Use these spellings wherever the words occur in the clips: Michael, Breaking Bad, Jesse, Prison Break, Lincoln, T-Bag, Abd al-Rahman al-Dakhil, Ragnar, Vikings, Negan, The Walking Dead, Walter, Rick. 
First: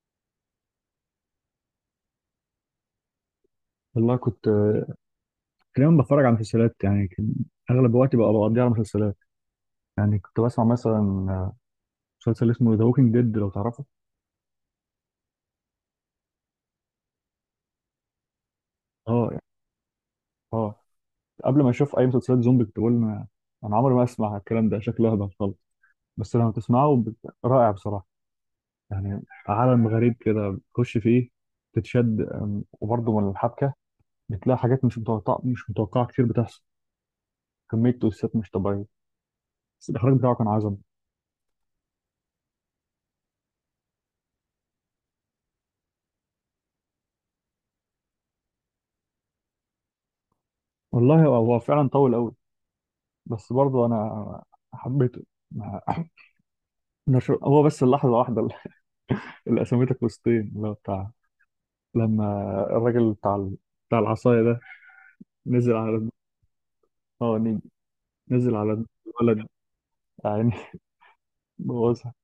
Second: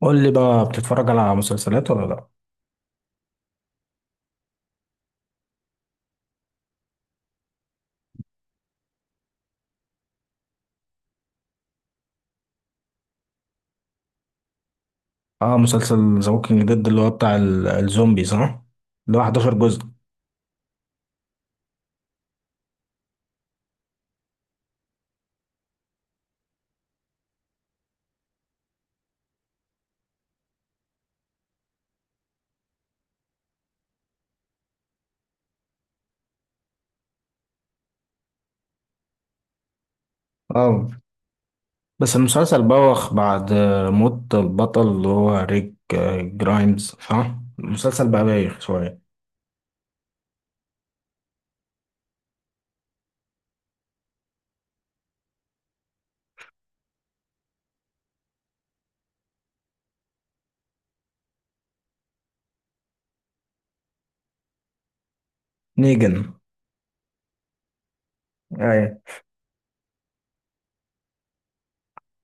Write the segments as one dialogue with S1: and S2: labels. S1: قول لي بقى بتتفرج على مسلسلات ولا لا؟
S2: والله كنت دايما بتفرج على مسلسلات، يعني كان اغلب وقتي بقى بقضيه على مسلسلات. يعني كنت بسمع مثلا آه، مسلسل اسمه ذا ووكينج ديد لو تعرفه.
S1: اه، مسلسل ذا ووكينج ديد اللي هو بتاع الزومبي صح. اللي هو
S2: اه، يعني
S1: 11 جزء.
S2: اه قبل ما اشوف اي مسلسلات زومبي كنت بقول أنا عمري ما اسمع الكلام ده، شكله هبل خالص. بس لما تسمعه رائع بصراحه، يعني عالم غريب كده بتخش فيه تتشد، وبرضه من الحبكه بتلاقي حاجات مش متوقعه، مش متوقعه كتير بتحصل، كميه تويستات مش طبيعيه. بس الاخراج بتاعه كان عظمه.
S1: اه، بس المسلسل بوخ بعد موت البطل اللي هو ريك جرايمز، صح؟ المسلسل بقى بايخ شوية.
S2: والله هو فعلا طول قوي، بس برضه انا حبيته. ما- هو بس اللحظه واحده اللي اللي قسمتك وسطين اللي هو بتاع لما الراجل بتاع العصايه ده نزل على
S1: نيجن.
S2: اه نيجي نزل على دم
S1: ايوه.
S2: الولد يعني بوظها.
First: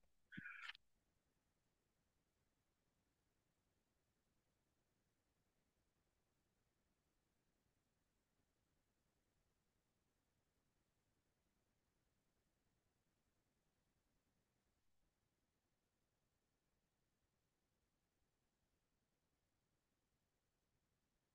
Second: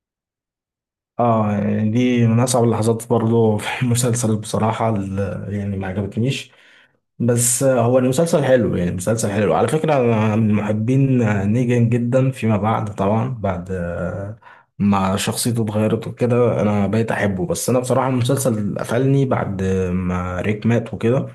S1: اه يعني دي من اصعب اللحظات برضه في المسلسل، بصراحة يعني ما عجبتنيش. بس هو المسلسل حلو يعني، مسلسل حلو. على فكرة أنا من محبين نيجان جدا فيما بعد، طبعا بعد ما شخصيته اتغيرت وكده أنا بقيت أحبه. بس أنا بصراحة المسلسل قفلني بعد ما ريك مات وكده.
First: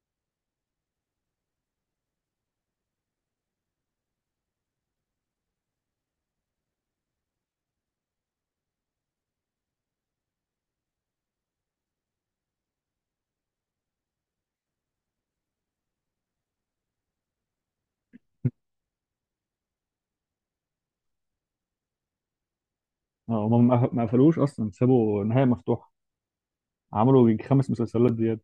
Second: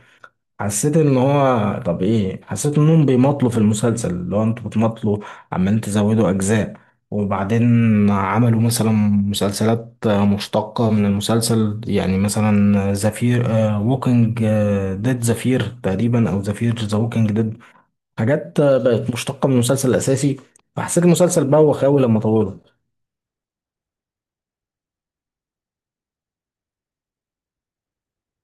S1: حسيت ان هو طب ايه، حسيت انهم بيمطلوا في المسلسل، اللي هو انتوا بتمطلوا، عمالين تزودوا اجزاء. وبعدين عملوا مثلا مسلسلات مشتقة من المسلسل، يعني مثلا زفير ووكينج ديد زفير تقريبا، او زفير ذا ووكينج ديد. حاجات بقت مشتقة من المسلسل الاساسي. فحسيت المسلسل بوخ اوي لما طوله.
S2: اه هم ما قفلوش اصلا، سابوا نهايه مفتوحه، عملوا يجي خمس مسلسلات زياده.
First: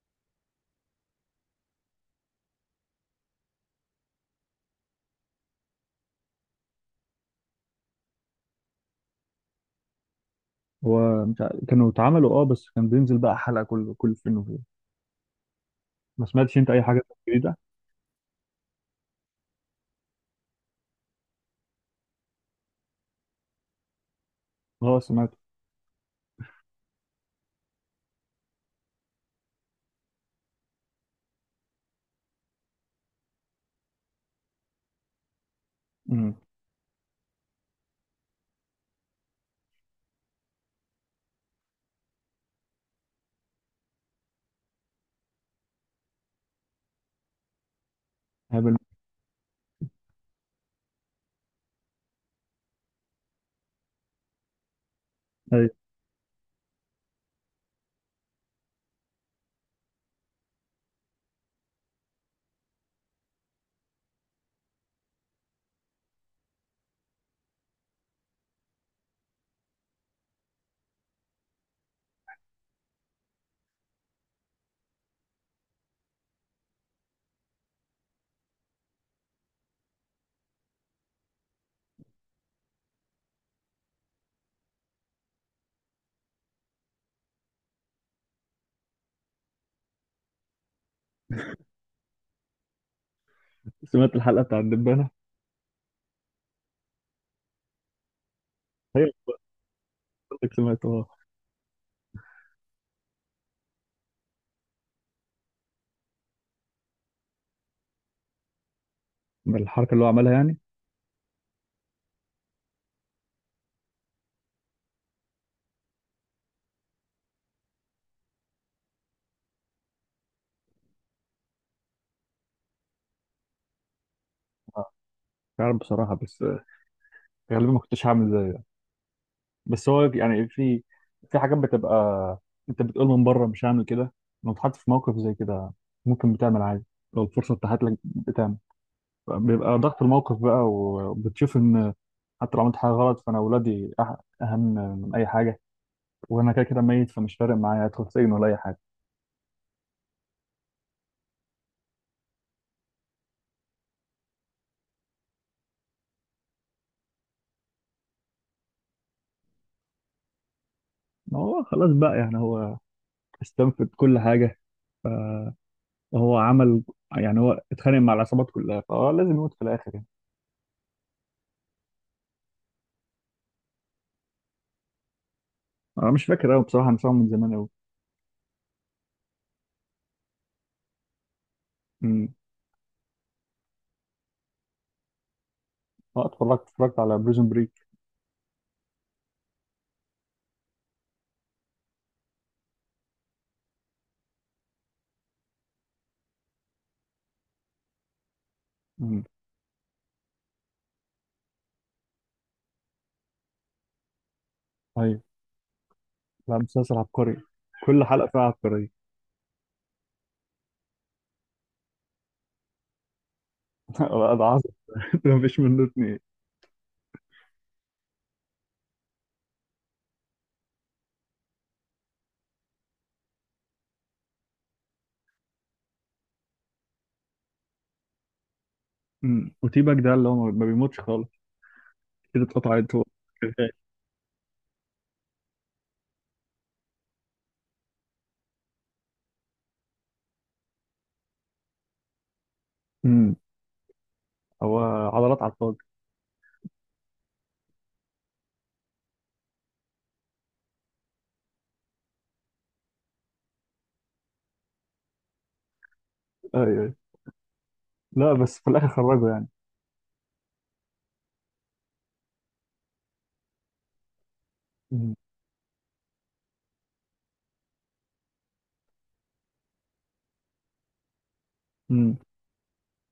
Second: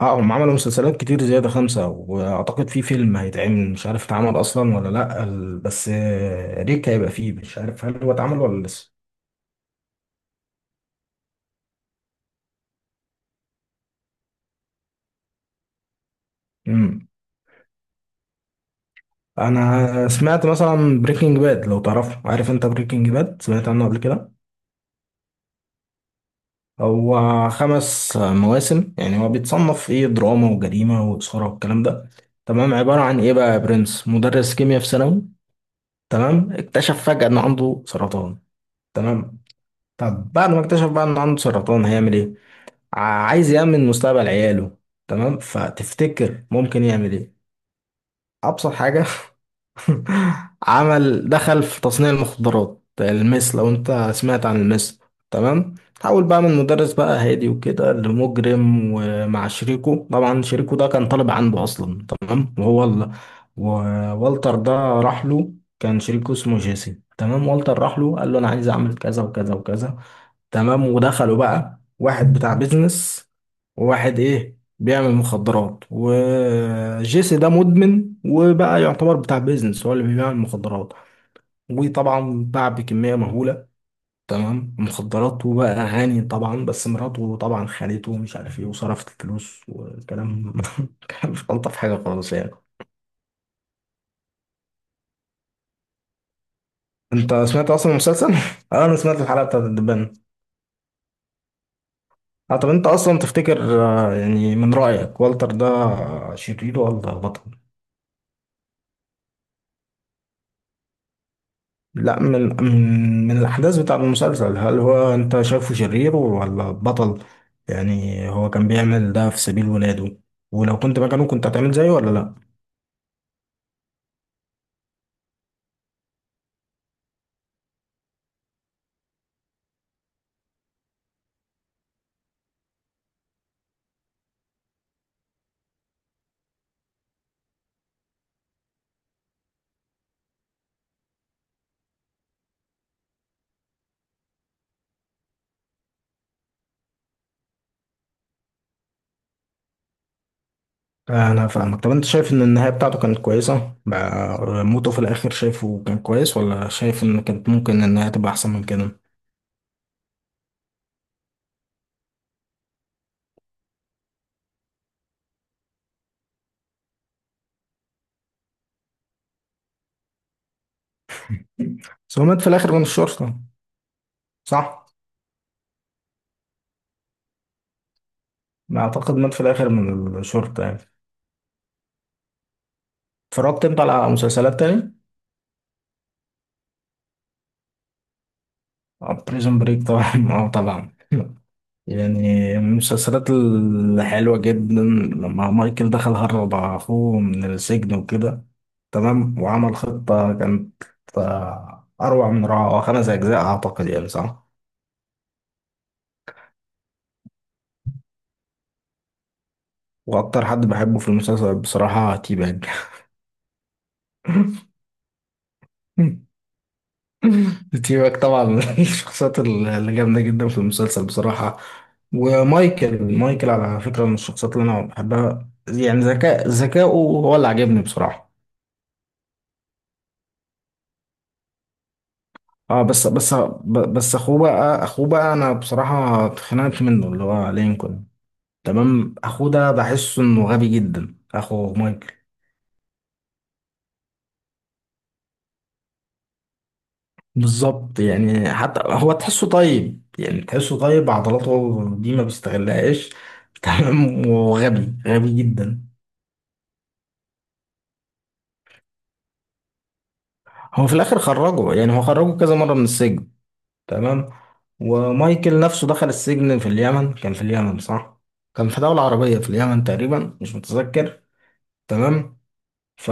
S1: اه، هم عملوا مسلسلات كتير زيادة، خمسة، وأعتقد في فيلم هيتعمل مش عارف اتعمل أصلا ولا لأ. بس ريك هيبقى فيه، مش عارف هل هو اتعمل ولا لسه.
S2: هو مش عارف- كانوا اتعملوا اه، بس كان بينزل بقى حلقه كل فين وفين. ما سمعتش انت اي حاجه
S1: مم.
S2: جديده؟
S1: أنا سمعت مثلا بريكنج باد، لو تعرفه. عارف أنت بريكنج باد؟ سمعت عنه قبل كده؟
S2: اه سمعت.
S1: هو خمس مواسم. يعني هو بيتصنف إيه، دراما وجريمة وإثارة والكلام ده. تمام. عبارة عن إيه بقى يا برنس، مدرس كيمياء في ثانوي،
S2: امم.
S1: تمام، اكتشف فجأة إن عنده سرطان. تمام. طب بعد ما اكتشف بقى إن عنده سرطان هيعمل إيه؟ عايز يأمن مستقبل عياله. تمام. فتفتكر ممكن يعمل ايه؟ ابسط
S2: هبل.
S1: حاجة. عمل، دخل في تصنيع المخدرات، المس. لو انت سمعت عن المس.
S2: أيوة.
S1: تمام. حاول بقى من مدرس بقى هادي وكده لمجرم، ومع شريكه طبعا. شريكه ده كان طالب عنده اصلا، تمام. وهو ال... ووالتر ده راح له. كان شريكه اسمه جيسي، تمام. والتر راح له قال له انا عايز اعمل كذا وكذا وكذا. تمام. ودخلوا بقى واحد بتاع بيزنس وواحد ايه، بيعمل مخدرات. وجيسي ده مدمن وبقى يعتبر بتاع بيزنس، هو اللي بيبيع المخدرات. وطبعا باع بكمية مهولة، تمام، مخدرات. وبقى غني طبعا. بس مراته طبعا خانته ومش عارف ايه، وصرفت الفلوس والكلام. كان مش الطف حاجة خالص يعني.
S2: سمعت الحلقه بتاع الدبانه.
S1: انت سمعت اصلا المسلسل؟ اه، انا
S2: هي،
S1: سمعت الحلقة بتاعت الدبان.
S2: قصدك سمعت.
S1: اه، طب انت اصلا تفتكر يعني من رأيك والتر ده شرير ولا بطل؟
S2: بالحركه اللي هو عملها يعني؟
S1: لا، من الأحداث بتاع المسلسل، هل هو أنت شايفه شرير ولا بطل؟ يعني هو كان بيعمل ده في سبيل ولاده. ولو كنت مكانه كنت هتعمل زيه ولا لا؟
S2: آه، مش عارف بصراحه، بس غالبا ما كنتش هعمل زيه يعني. بس هو يعني في في حاجات بتبقى، انت بتقول من بره مش هعمل كده، لو اتحطيت في موقف زي كده ممكن بتعمل عادي، لو الفرصه اتاحت لك بتعمل. بيبقى ضغط الموقف بقى وبتشوف ان حتى لو عملت حاجه غلط فانا اولادي اهم من اي حاجه، وانا كده كده ميت فمش فارق معايا ادخل سجن ولا اي حاجه.
S1: أنا فاهمك. طب أنت شايف إن النهاية بتاعته كانت كويسة بقى؟ موته في الآخر شايفه كان كويس، ولا شايف إن كانت ممكن النهاية تبقى أحسن من كده؟
S2: ما هو خلاص بقى يعني هو استنفذ كل حاجه، هو عمل يعني هو اتخانق مع العصابات كلها فهو لازم يموت في الاخر يعني.
S1: بس هو مات في الآخر من الشرطة، صح؟
S2: انا مش فاكر قوي بصراحه، انا سامعه من زمان قوي.
S1: أعتقد مات في الآخر من الشرطة يعني.
S2: امم.
S1: اتفرجت أنت على مسلسلات تاني؟
S2: اه اتفرجت، اتفرجت على بريزون بريك.
S1: بريزون بريك، طبعا. اه طبعا. يعني من المسلسلات الحلوة جدا، لما مايكل دخل هرب أخوه من السجن وكده.
S2: امم.
S1: تمام. وعمل خطة كانت أروع من روعة. هو خمس أجزاء أعتقد، يعني صح.
S2: ايوه. لا مسلسل عبقري، كل حلقه فيها عبقريه.
S1: وأكتر حد بحبه في المسلسل بصراحة تيباج.
S2: لا، ده عظم. ما فيش منه اتنين.
S1: تيباج طبعا من الشخصيات اللي جامدة جدا في المسلسل بصراحة. ومايكل، مايكل على فكرة من الشخصيات اللي أنا بحبها. يعني ذكاء، ذكائه هو اللي عجبني بصراحة.
S2: امم. وتيباك ده اللي هو ما بيموتش خالص كده
S1: اه،
S2: اتقطعت هو
S1: بس بس
S2: شغال.
S1: ب- بس اخوه بقى، اخوه بقى، انا بصراحة اتخنقت منه، اللي هو لينكولن. تمام. اخوه ده بحسه انه غبي جدا، اخو مايكل.
S2: امم. هو عضلات على الفاضي.
S1: بالظبط. يعني حتى هو تحسه طيب، يعني تحسه طيب، عضلاته دي ما بيستغلهاش. تمام. وغبي غبي جدا.
S2: ايوه. أيوة. لا بس في الاخر خرجه يعني.
S1: هو في الاخر خرجه يعني، هو خرجه كذا مرة من السجن. تمام.
S2: امم.
S1: ومايكل نفسه دخل السجن في اليمن، كان في اليمن صح؟ كان في دولة عربية، في اليمن تقريبا، مش متذكر.
S2: امم.
S1: تمام. ف،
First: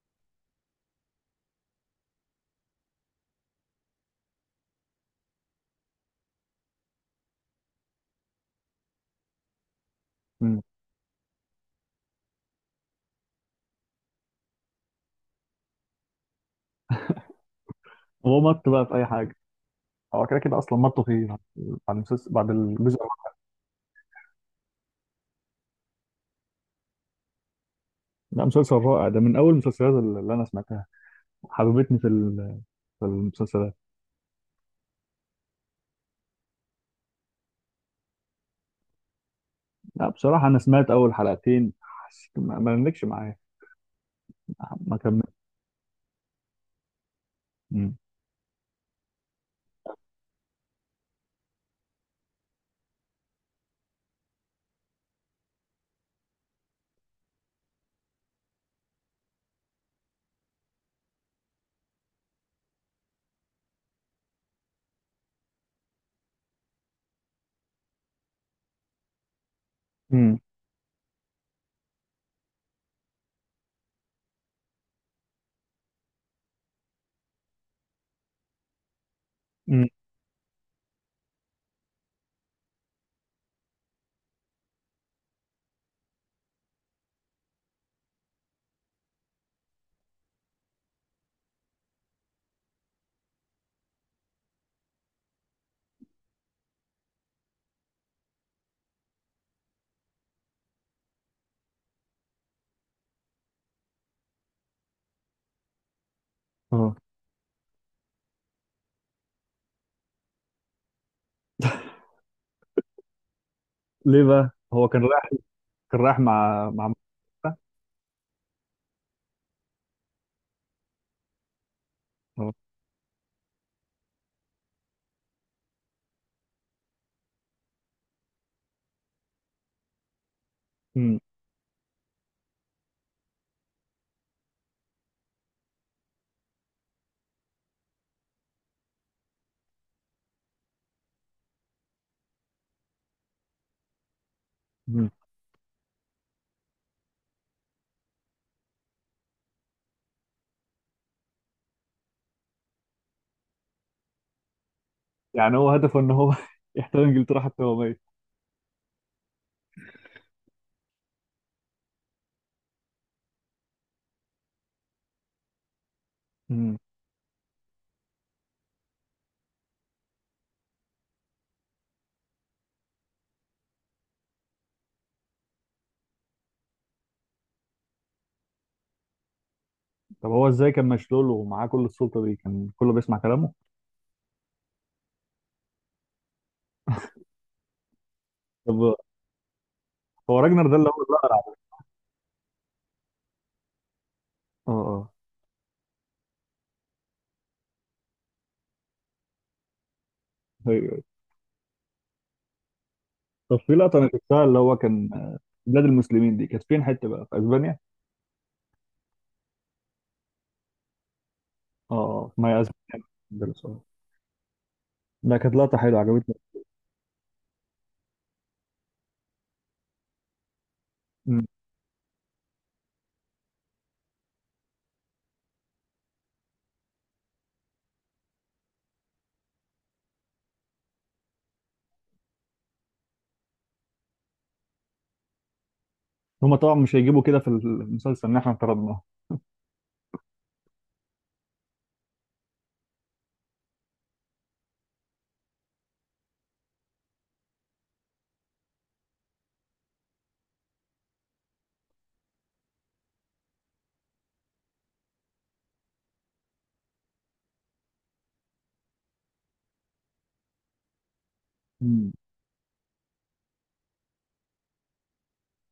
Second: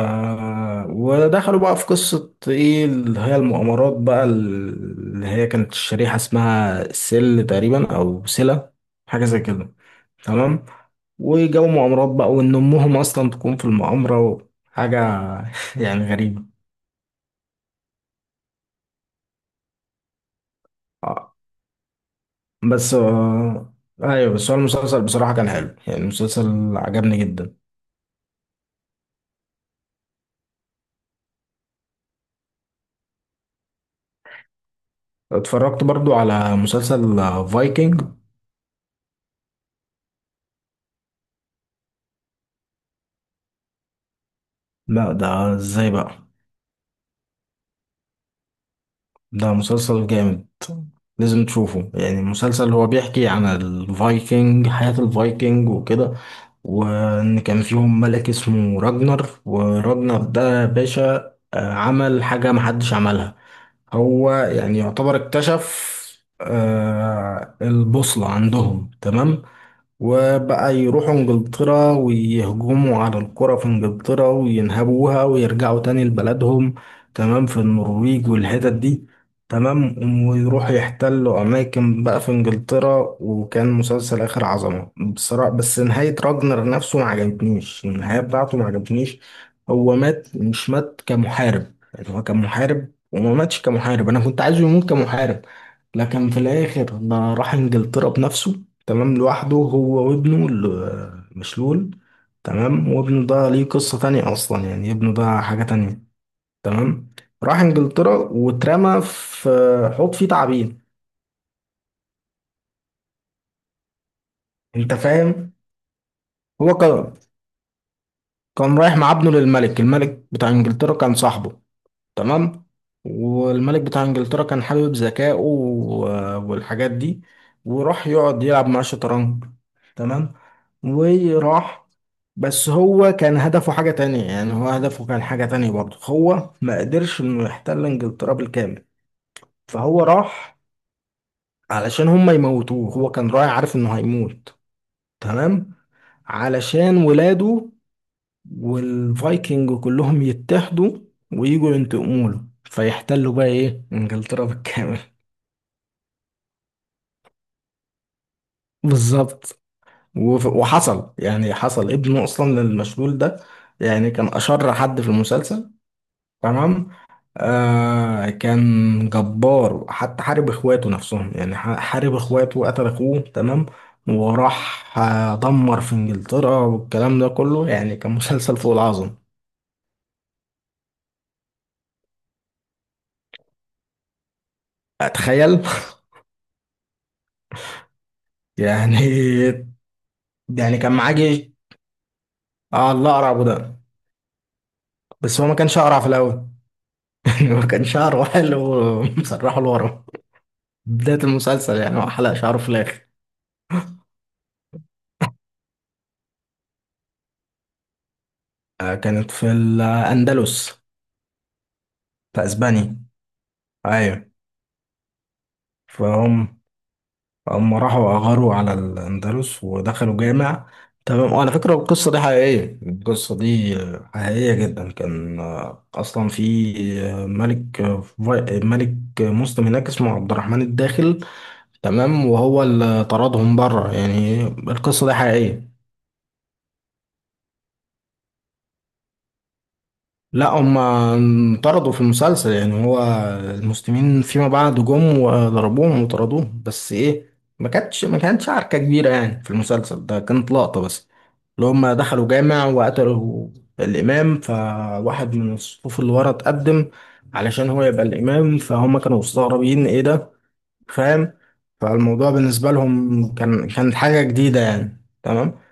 S1: ودخلوا بقى في قصة ايه، اللي هي المؤامرات بقى، اللي هي كانت الشريحة اسمها سل تقريبا، او سلة، حاجة زي كده.
S2: أمم.
S1: تمام. وجو مؤامرات بقى، وان امهم اصلا تكون في المؤامرة، حاجة يعني غريبة.
S2: هو مط بقى في اي حاجه، هو كده كده اصلا مطوا فيه
S1: آه،
S2: بعد المسلسل بعد
S1: بس
S2: الجزء الرابع.
S1: ايوه، بس هو المسلسل بصراحة كان حلو، يعني المسلسل عجبني جدا.
S2: لا مسلسل رائع، ده من اول المسلسلات اللي انا سمعتها، حببتني في في المسلسلات.
S1: اتفرجت برضو على مسلسل فايكنج؟
S2: لا بصراحة أنا سمعت أول حلقتين حسيت ما نملكش معايا، ما
S1: لا
S2: كملت.
S1: ده ازاي بقى؟
S2: مم.
S1: ده مسلسل جامد، لازم تشوفه. يعني مسلسل هو بيحكي عن الفايكنج، حياة الفايكنج وكده. وان كان فيهم ملك اسمه راجنر. وراجنر ده باشا عمل حاجة محدش عملها. هو يعني يعتبر اكتشف البوصلة عندهم. تمام.
S2: امم.
S1: وبقى يروحوا انجلترا ويهجموا على القرى في انجلترا وينهبوها ويرجعوا تاني لبلدهم. تمام، في النرويج والحتت دي.
S2: امم.
S1: تمام. ويروحوا يحتلوا أماكن بقى في انجلترا. وكان مسلسل آخر عظمة بصراحة. بس نهاية راجنر نفسه ما عجبتنيش، النهاية بتاعته ما عجبتنيش. هو مات مش مات كمحارب، يعني هو كان محارب وما ماتش كمحارب، أنا كنت عايزه يموت كمحارب. لكن في الآخر ده راح انجلترا بنفسه، تمام، لوحده هو وابنه مشلول. تمام. وابنه ده ليه قصة تانية أصلا، يعني ابنه ده حاجة تانية.
S2: اه.
S1: تمام. راح إنجلترا واترمى في حوض فيه تعابين.
S2: ليه بقى؟ هو
S1: أنت
S2: كان رايح
S1: فاهم؟
S2: كان رايح مع
S1: هو
S2: مع
S1: كان رايح مع ابنه للملك، الملك بتاع إنجلترا كان صاحبه.
S2: اه.
S1: تمام. والملك بتاع انجلترا كان حابب ذكائه والحاجات دي. وراح يقعد يلعب مع الشطرنج. تمام.
S2: امم.
S1: وراح، بس هو كان هدفه حاجة تانية، يعني هو هدفه كان حاجة تانية برضه. هو ما قدرش انه يحتل انجلترا بالكامل، فهو راح علشان هم يموتوه. هو كان رايح عارف انه هيموت،
S2: امم.
S1: تمام، علشان ولاده والفايكنج كلهم يتحدوا ويجوا ينتقموا له، فيحتلوا بقى ايه، انجلترا بالكامل.
S2: يعني هو هدفه إن هو يحتل إنجلترا حتى وهو ميت.
S1: بالظبط. وحصل يعني، حصل ابنه اصلا للمشلول ده، يعني كان اشر حد في المسلسل.
S2: امم.
S1: تمام. كان جبار، حتى حارب اخواته نفسهم، يعني حارب اخواته وقتل اخوه. تمام. وراح دمر في انجلترا والكلام ده كله. يعني كان مسلسل فوق العظم.
S2: طب هو إزاي كان مشلول ومعاه كل السلطة دي؟ كان كله بيسمع كلامه؟
S1: اتخيل.
S2: طب
S1: يعني،
S2: هو راجنر ده اللي
S1: كان
S2: هو
S1: معاه
S2: الأقرع
S1: جيش.
S2: ده.
S1: اه، الله، اقرع ابو ده.
S2: اه اه.
S1: بس هو ما كانش اقرع في الاول. يعني ما كان شعره حلو، مسرحه لورا
S2: أيوه.
S1: بدايه المسلسل. يعني هو حلق شعره في الاخر.
S2: طب في لقطة أنا شفتها اللي هو كان بلاد المسلمين دي كانت فين حتة بقى؟ في أسبانيا؟
S1: آه كانت في الاندلس،
S2: اه اه
S1: في
S2: ما هي
S1: اسبانيا.
S2: أسبانيا، ده السؤال.
S1: ايوه.
S2: ده كانت لقطة حلوة عجبتني.
S1: فهم، هم راحوا اغاروا على الاندلس ودخلوا جامع. تمام. وعلى فكره القصه دي حقيقيه، القصه دي حقيقيه جدا. كان اصلا في ملك، ملك مسلم هناك اسمه عبد الرحمن الداخل. تمام. وهو اللي طردهم بره، يعني القصة دي حقيقية.
S2: هما طبعا مش هيجيبوا كده في المسلسل اللي احنا افترضناه
S1: لا هم انطردوا في المسلسل، يعني هو المسلمين فيما بعد جم وضربوهم وطردوهم، بس ايه، ما كانتش عركة كبيرة. يعني في المسلسل ده كانت لقطة بس، اللي هم دخلوا جامع وقتلوا الإمام، فواحد من الصفوف اللي ورا اتقدم علشان هو يبقى الإمام. فهم كانوا مستغربين ايه ده، فاهم؟ فالموضوع بالنسبة لهم كان، كانت حاجة جديدة يعني. تمام.